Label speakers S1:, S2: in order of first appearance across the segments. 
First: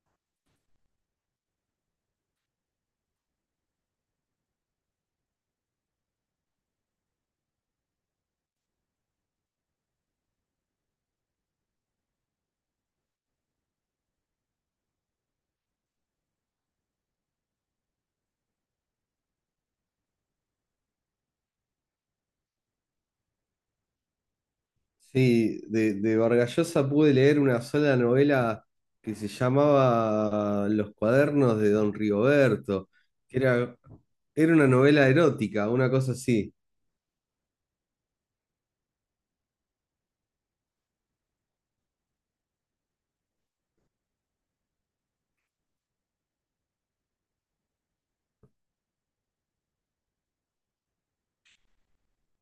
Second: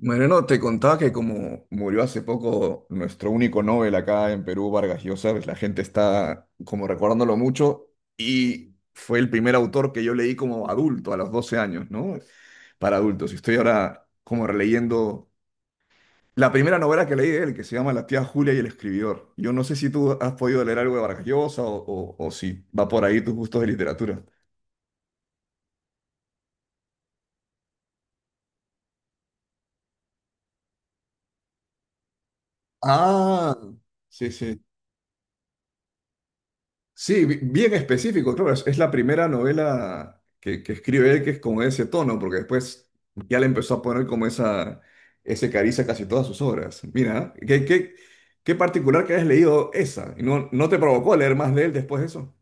S1: Mariano, te contaba que como murió hace poco nuestro único Nobel acá en Perú, Vargas Llosa, pues la gente está como recordándolo mucho y fue el primer autor que yo leí como adulto a los 12 años, ¿no? Para adultos. Y estoy ahora como releyendo la primera novela que leí de él, que se llama La tía Julia y el escribidor. Yo no sé si tú has podido leer algo de Vargas Llosa o si va por ahí tus gustos de literatura.
S2: Sí, de Vargas Llosa pude leer una sola novela que se llamaba Los Cuadernos de Don Rigoberto, que
S1: Ah,
S2: era,
S1: sí,
S2: era
S1: sí.
S2: una novela erótica, una cosa así.
S1: Sí, bien específico, claro, es la primera novela que escribe él que es con ese tono, porque después ya le empezó a poner como ese cariz a casi todas sus obras. Mira, qué particular que hayas leído esa, y no, no te provocó leer más de él después de eso.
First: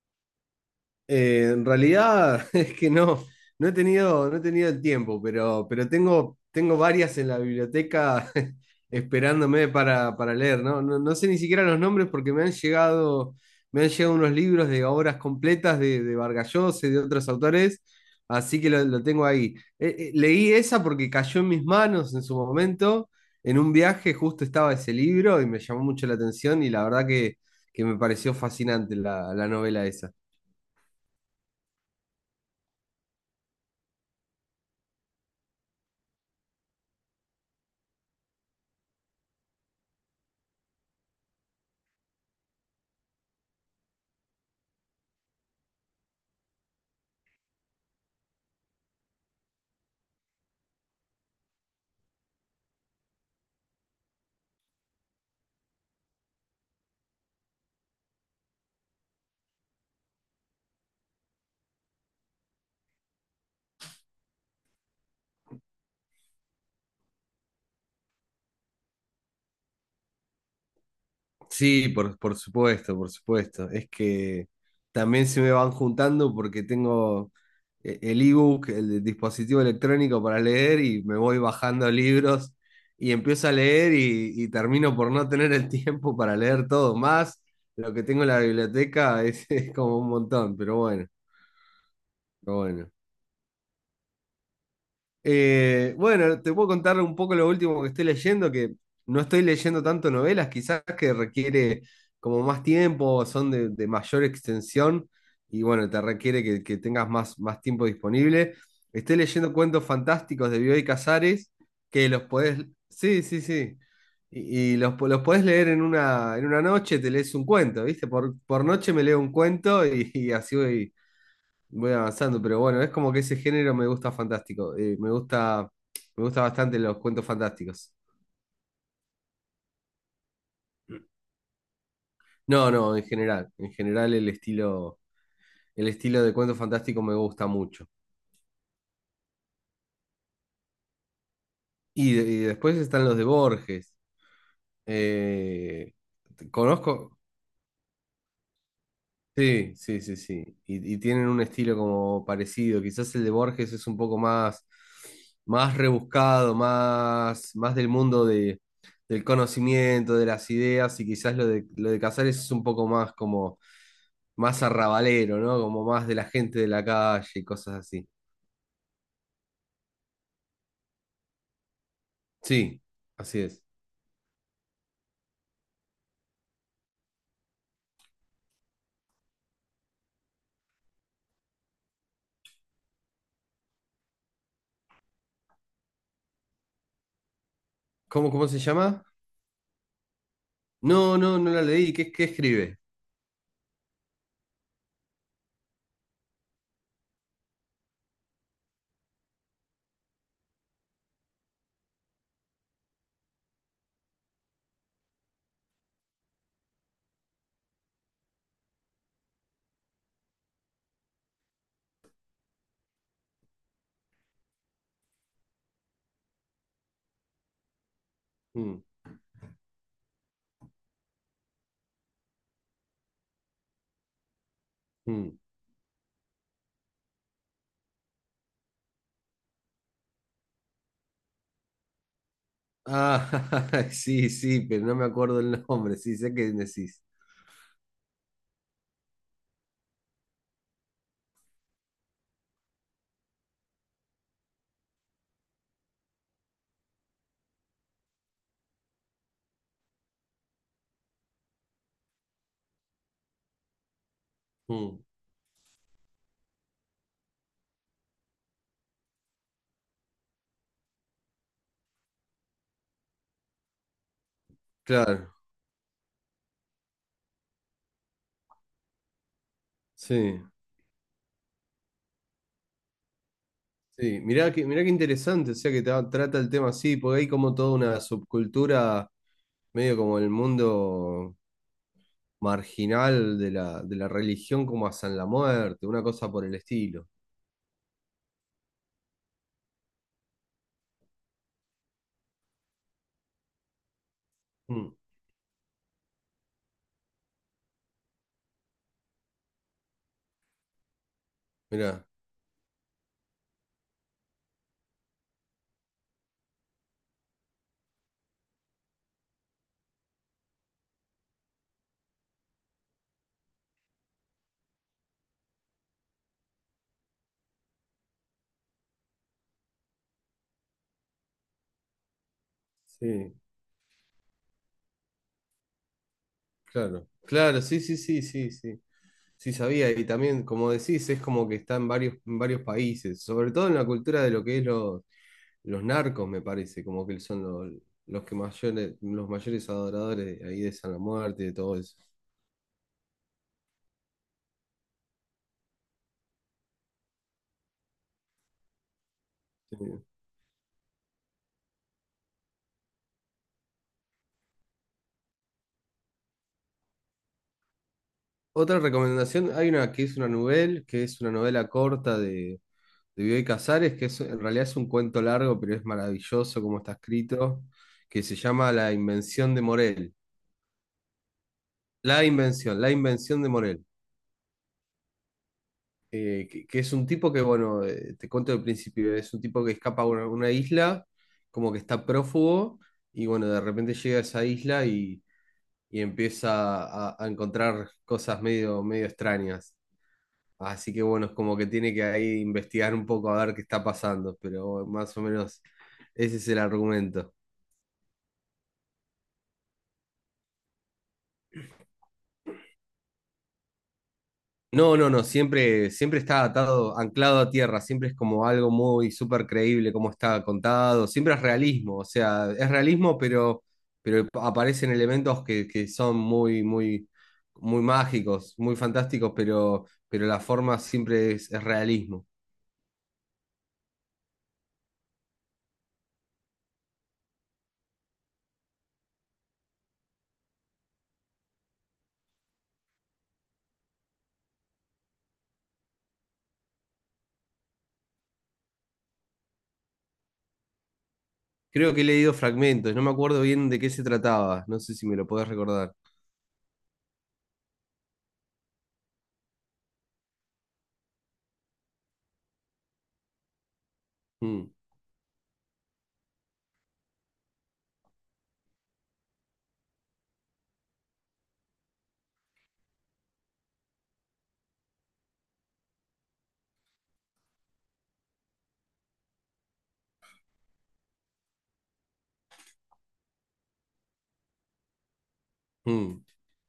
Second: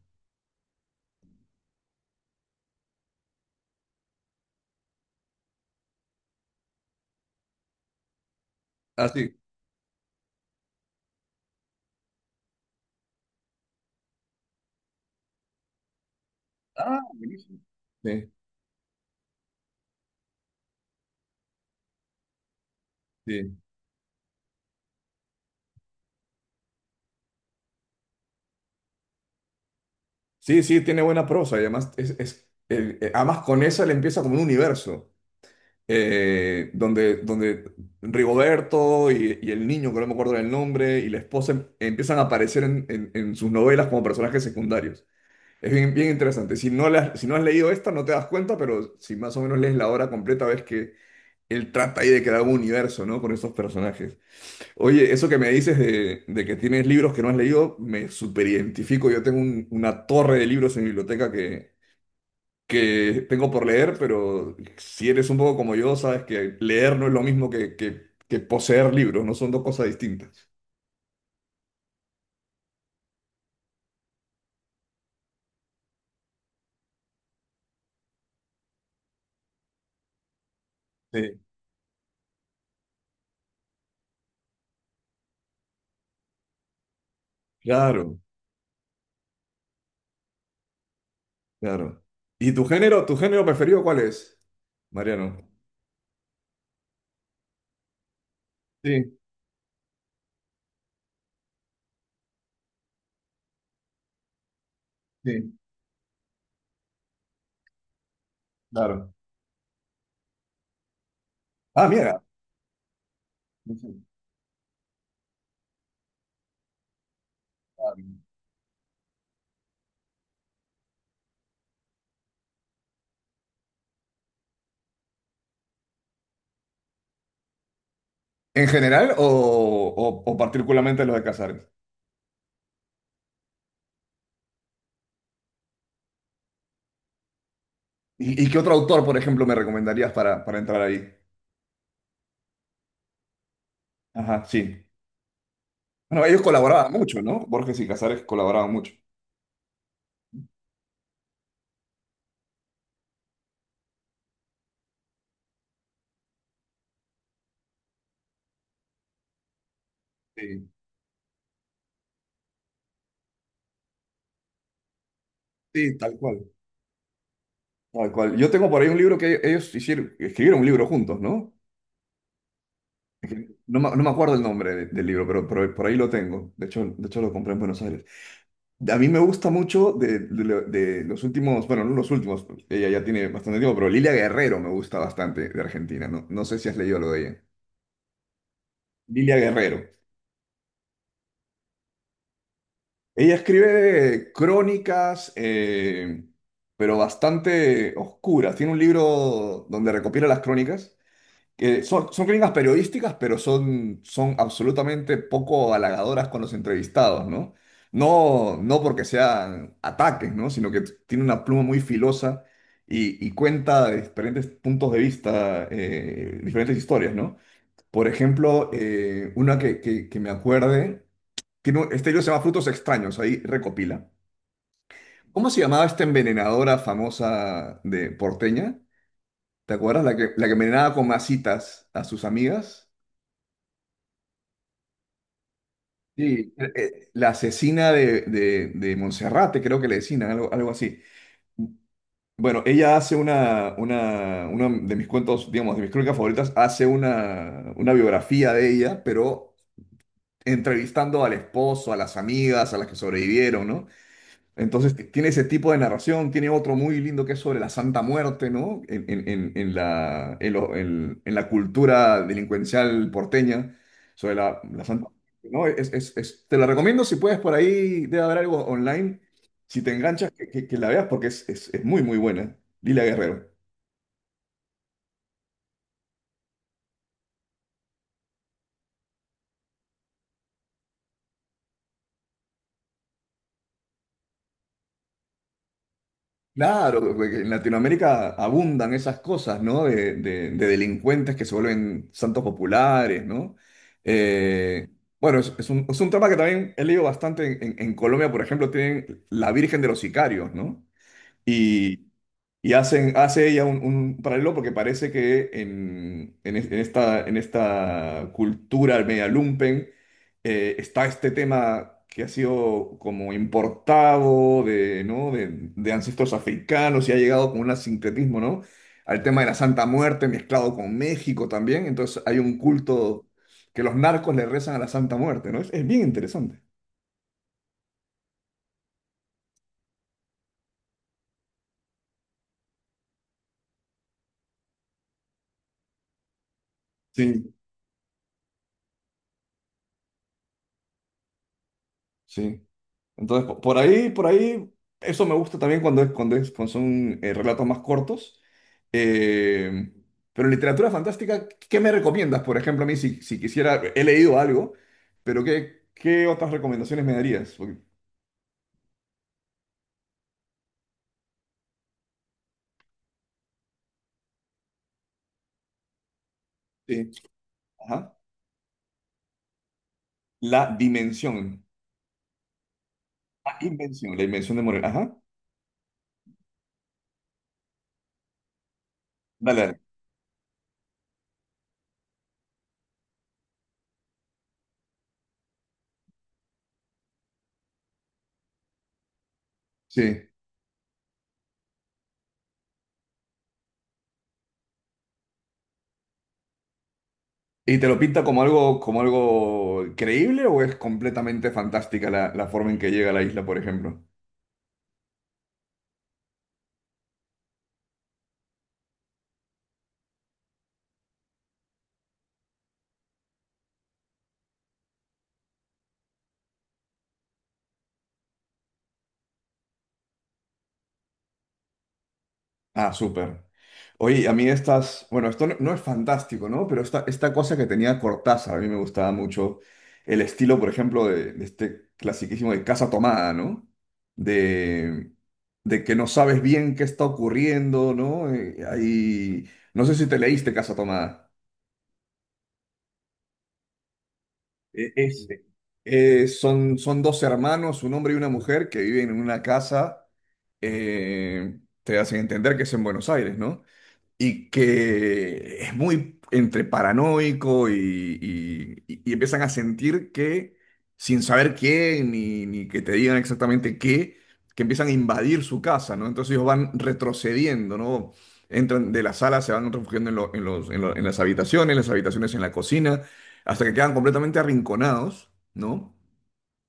S2: En realidad es que no, no he tenido, no he tenido el tiempo, pero tengo, tengo varias en la biblioteca
S1: Ah, sí.
S2: esperándome para leer, ¿no? No sé ni siquiera los nombres porque me han llegado unos libros de obras completas de Vargas Llosa y de
S1: Ah,
S2: otros
S1: buenísimo.
S2: autores,
S1: Sí,
S2: así que lo tengo ahí. Leí esa porque cayó en mis manos en su momento,
S1: sí.
S2: en un viaje justo estaba ese libro y me llamó mucho la atención y la verdad que me pareció fascinante la novela esa.
S1: Sí, sí, tiene buena prosa y además, además con esa le empieza como un universo. Donde Rigoberto y el niño, que no me acuerdo del nombre, y la esposa empiezan a aparecer en sus novelas como personajes secundarios. Es bien interesante. Si no, si no has leído esta, no te das cuenta, pero si más o menos lees la obra completa, ves que él trata ahí de crear un universo, ¿no? Con estos personajes. Oye, eso que me dices de que tienes libros que no has leído, me superidentifico. Yo tengo una torre de libros en mi biblioteca que tengo por leer, pero si eres un poco como yo, sabes que leer no es lo mismo que poseer libros, no son dos cosas distintas.
S2: Sí, por supuesto, por supuesto. Es que también se me van juntando porque tengo el ebook, el dispositivo electrónico para leer y me voy
S1: Sí.
S2: bajando libros y empiezo a leer y termino por no tener el tiempo para leer todo. Más lo que
S1: Claro,
S2: tengo en la biblioteca es, es como un montón, pero bueno,
S1: claro. ¿Y
S2: pero bueno.
S1: tu género preferido cuál es, Mariano?
S2: Bueno, te puedo contar un poco lo último que estoy leyendo, que
S1: Sí,
S2: no estoy leyendo tanto novelas, quizás que requiere como más tiempo, son de mayor extensión
S1: sí,
S2: y bueno, te requiere que tengas más, más tiempo disponible.
S1: claro.
S2: Estoy leyendo cuentos fantásticos de Bioy Casares,
S1: Ah,
S2: que
S1: mira.
S2: los podés, sí, sí, sí,
S1: No,
S2: los podés leer en una noche, te lees un cuento,
S1: claro.
S2: ¿viste? Por noche me leo un cuento y así voy, voy avanzando, pero bueno, es como que ese género me gusta fantástico. Me gusta bastante los cuentos fantásticos.
S1: ¿En general o particularmente los de Casares?
S2: No, no, en general. En general el estilo de cuento fantástico me gusta mucho.
S1: Y qué otro autor, por ejemplo, me recomendarías para entrar ahí?
S2: Y después están los de Borges.
S1: Ajá, sí.
S2: eh,
S1: Bueno, ellos colaboraban
S2: Conozco.
S1: mucho, ¿no? Borges y Casares colaboraban mucho.
S2: Sí, sí, sí, sí. Y tienen un estilo como parecido. Quizás el de Borges es un poco más, más rebuscado, más del mundo de, del conocimiento, de las
S1: Sí,
S2: ideas, y quizás lo lo de Casares es un poco más como más arrabalero, ¿no? Como
S1: sí,
S2: más de
S1: tal
S2: la
S1: cual.
S2: gente de la calle y cosas así.
S1: Tal cual. Yo tengo por ahí un libro que ellos hicieron, escribieron un libro juntos, ¿no?
S2: Sí,
S1: Es
S2: así
S1: que
S2: es.
S1: no, me no me acuerdo el nombre del libro, pero por ahí lo tengo. De hecho, lo compré en Buenos Aires. A mí me gusta mucho de los últimos, bueno, no los últimos, ella ya tiene bastante tiempo, pero Lilia Guerrero me gusta bastante de Argentina, ¿no? No sé si has leído lo de ella.
S2: ¿Cómo, cómo se llama?
S1: Lilia Guerrero.
S2: No, no, no la leí. ¿Qué, qué escribe?
S1: Ella escribe crónicas, pero bastante oscuras. Tiene un libro donde recopila las crónicas, que son críticas periodísticas, pero son absolutamente poco halagadoras con los entrevistados, ¿no? No, no porque sean ataques, ¿no? Sino que tiene una pluma muy filosa y cuenta de diferentes puntos de vista, diferentes historias, ¿no? Por ejemplo,
S2: Mm,
S1: que me acuerde, tiene este libro se llama Frutos Extraños, ahí recopila.
S2: mm.
S1: ¿Cómo se llamaba esta envenenadora famosa de porteña? ¿Te acuerdas? La que envenenaba con masitas a sus amigas.
S2: Ah, sí, sí, pero no me acuerdo el nombre. Sí, sé qué
S1: Sí,
S2: decís.
S1: la asesina de Monserrate, creo que le decían, algo así. Bueno, ella hace uno de mis cuentos, digamos, de mis crónicas favoritas, hace una biografía de ella, pero entrevistando al esposo, a las amigas, a las que sobrevivieron, ¿no? Entonces
S2: Mm.
S1: tiene ese tipo de narración, tiene otro muy lindo que es sobre la Santa Muerte, ¿no? En la, en, lo- en la cultura delincuencial porteña, sobre la Santa
S2: Claro,
S1: Muerte, ¿no? Te la recomiendo si puedes por ahí, debe haber algo online, si te enganchas,
S2: sí,
S1: que la veas porque es muy, muy buena. Lila Guerrero.
S2: sí. Mirá que, mirá qué interesante, o sea que trata el tema así, porque hay como toda una subcultura, medio como el mundo marginal de la religión, como hasta en la muerte, una cosa por el estilo.
S1: Claro, porque en Latinoamérica abundan esas cosas, ¿no? De delincuentes que se vuelven santos populares, ¿no? Eh,
S2: Mm,
S1: bueno, es un tema que también he leído bastante en Colombia, por ejemplo, tienen la Virgen de los Sicarios, ¿no?
S2: mirá,
S1: Y, y hacen, hace ella un paralelo porque parece que en esta cultura media lumpen está este tema que ha sido como importado de, ¿no? De ancestros africanos y ha llegado con un sincretismo, ¿no? al tema de la Santa Muerte mezclado con México también. Entonces hay un culto
S2: sí,
S1: que los narcos le rezan a la Santa Muerte, ¿no? Es bien interesante.
S2: claro. Claro, sí, sí, sí, sí, sí. Sí, sabía, y también, como decís, es como que está en varios países, sobre todo en la cultura de lo que es los narcos, me parece, como que son
S1: Sí,
S2: los que mayores, los mayores adoradores de ahí de San la Muerte y de todo eso.
S1: sí. Entonces, por ahí, eso me gusta también cuando son relatos más cortos.
S2: Sí.
S1: Eh, pero literatura fantástica, ¿qué me recomiendas? Por ejemplo, a mí, si quisiera, he leído algo, pero qué otras recomendaciones me darías? Porque-
S2: Otra recomendación, hay una que es una novela, que es una novela corta de Bioy Casares, que es, en realidad es un cuento largo, pero es maravilloso como está
S1: sí.
S2: escrito,
S1: Ajá.
S2: que se llama La Invención de Morel.
S1: La dimensión.
S2: La Invención, La Invención de Morel.
S1: La invención de Morel. Ajá.
S2: Que es un tipo que, bueno, te cuento del principio, es un
S1: Dale,
S2: tipo que
S1: dale.
S2: escapa a una isla, como que está prófugo, y bueno, de repente llega a esa isla y empieza a encontrar cosas medio, medio extrañas.
S1: Sí.
S2: Así que bueno, es como que tiene que ahí investigar un poco a ver qué está pasando, pero bueno, más o menos ese es el argumento.
S1: ¿Y te lo pinta como algo creíble o es completamente fantástica la, la forma en que llega a la isla, por ejemplo?
S2: No, no, no, siempre, siempre está atado, anclado a tierra, siempre es como algo muy súper creíble como está contado, siempre es realismo, o sea, es realismo, pero aparecen elementos que son muy, muy, muy mágicos, muy fantásticos, pero la forma siempre es realismo.
S1: Ah, súper. Oye, a mí estas, bueno, esto no, no es fantástico, ¿no? Pero esta cosa que tenía Cortázar, a mí me gustaba mucho el estilo, por ejemplo, de este clasiquísimo de Casa Tomada, ¿no? De, de que no sabes bien qué está ocurriendo, ¿no? Ahí, no sé si te leíste Casa Tomada.
S2: Creo que he leído fragmentos, no me acuerdo bien de qué se trataba, no
S1: Eh,
S2: sé si me lo
S1: es-
S2: podés recordar.
S1: Son dos hermanos, un hombre y una mujer, que viven en una casa, te hacen entender que es en Buenos Aires, ¿no? y
S2: Mm,
S1: que es muy entre paranoico y, empiezan a sentir que, sin saber quién ni, ni que te digan exactamente qué, que empiezan a invadir su casa, ¿no? Entonces ellos van retrocediendo, ¿no? Entran de la sala, se van refugiando en, lo- en los, en lo- en las habitaciones en la cocina, hasta que quedan completamente arrinconados, ¿no?
S2: mm,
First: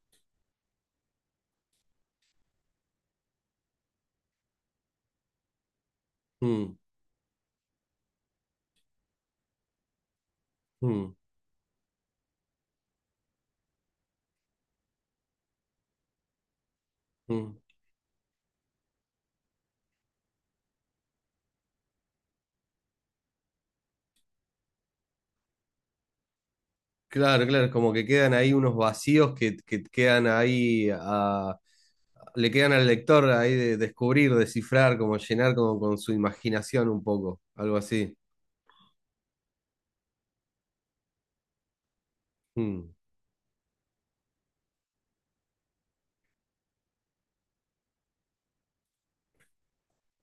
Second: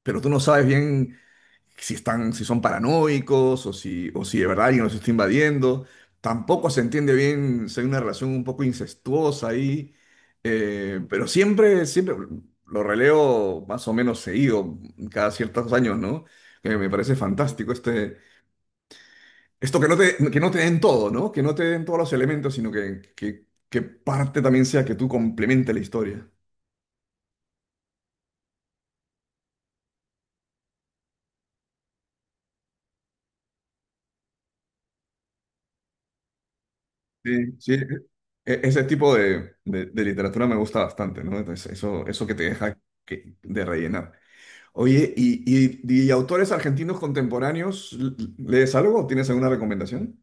S1: Pero tú no sabes bien si están, si son paranoicos o si de verdad alguien los está invadiendo. Tampoco
S2: mm,
S1: se entiende bien si hay una relación un poco incestuosa ahí,
S2: mm,
S1: pero siempre, siempre lo releo más o menos seguido, cada ciertos años, ¿no? Que me parece
S2: mm.
S1: fantástico este, esto que no te den todo, ¿no? Que no te den todos los elementos, sino que, que parte también sea que tú complemente la historia.
S2: Claro, claro, como que quedan ahí unos vacíos que quedan ahí a, le quedan al lector ahí de descubrir, descifrar, como llenar como con su imaginación un
S1: Sí,
S2: poco,
S1: sí,
S2: algo así.
S1: ese tipo de literatura me gusta bastante, ¿no? Entonces, eso que te deja
S2: Mm.
S1: de rellenar. Oye, ¿y autores argentinos contemporáneos, lees algo? ¿Tienes alguna recomendación?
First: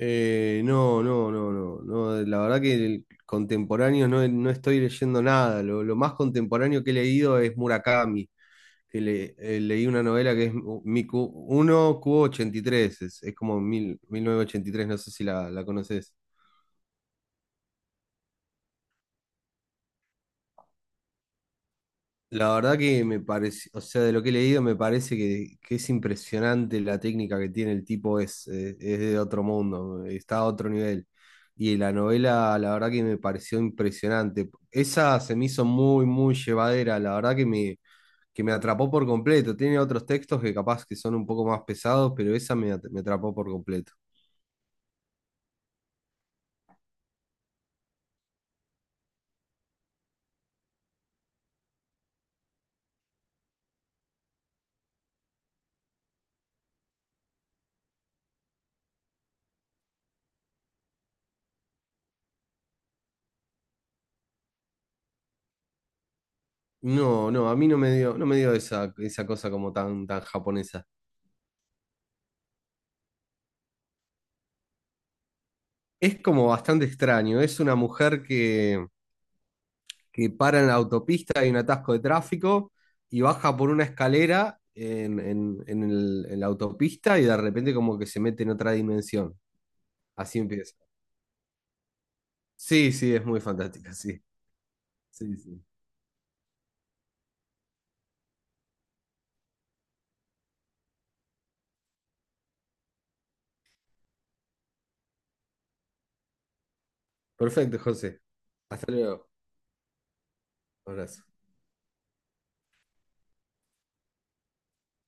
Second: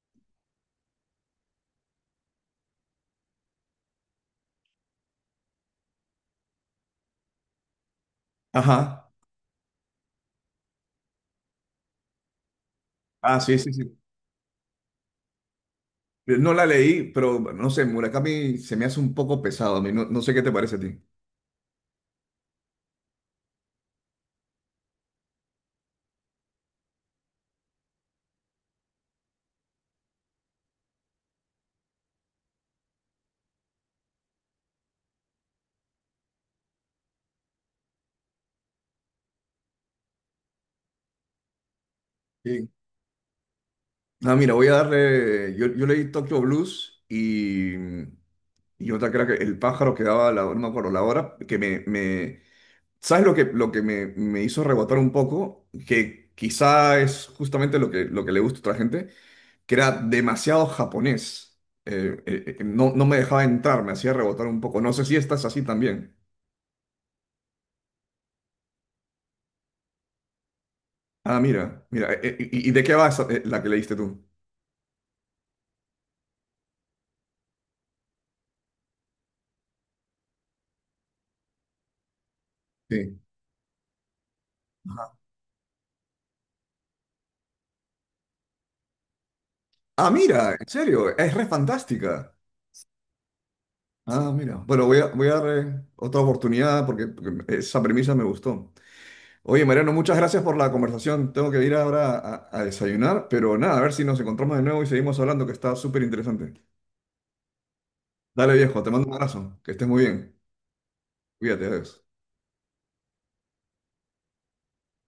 S2: No, no, no, no, no, la verdad que el contemporáneo no, no estoy leyendo nada, lo más contemporáneo que he leído es Murakami, que
S1: Ajá.
S2: le, leí una novela que es Miku 1 q ochenta y tres. Es
S1: Ah, sí,
S2: como
S1: sí, sí.
S2: mil, 1983. No sé si la conoces.
S1: No la leí, pero no sé, Murakami se me hace un poco pesado a mí. No, no sé qué te parece a ti.
S2: La verdad que me parece, o sea, de lo que he leído me parece que es impresionante la técnica que tiene el tipo, es de otro mundo, está a otro nivel. Y la novela, la verdad que me pareció impresionante. Esa se me hizo muy, muy llevadera, la verdad que me atrapó por completo. Tiene otros textos que capaz que son un poco más pesados, pero esa
S1: Sí.
S2: me, me atrapó por completo.
S1: Ah, mira, voy a darle. Yo leí Tokyo Blues y otra que era que El pájaro que daba la, no me acuerdo, la hora, ¿sabes lo que me hizo rebotar un poco? Que quizá es justamente lo que le gusta a otra gente, que era demasiado japonés. No, no me dejaba entrar, me hacía rebotar un poco. No sé si estás así también.
S2: No, no, a mí no me dio, no me dio esa, esa cosa como tan, tan japonesa.
S1: Ah, mira, mira. Y de qué va esa- la que leíste tú?
S2: Es como bastante extraño, es una mujer que para en la autopista, hay un atasco de tráfico
S1: Sí.
S2: y baja por una escalera en la autopista y de repente como que se mete en otra dimensión.
S1: Ah,
S2: Así
S1: mira, en
S2: empieza.
S1: serio, es re fantástica.
S2: Sí, sí, es muy fantástica, sí.
S1: Ah, mira. Bueno, voy a, voy a
S2: Sí,
S1: dar
S2: sí.
S1: otra oportunidad porque, porque esa premisa me gustó. Oye, Mariano, muchas gracias por la conversación. Tengo que ir ahora a desayunar, pero nada, a ver si nos encontramos de nuevo y seguimos hablando, que está súper interesante.
S2: Perfecto, José.
S1: Dale, viejo, te
S2: Hasta
S1: mando un
S2: luego.
S1: abrazo. Que estés muy bien.
S2: Abrazo.
S1: Cuídate, adiós.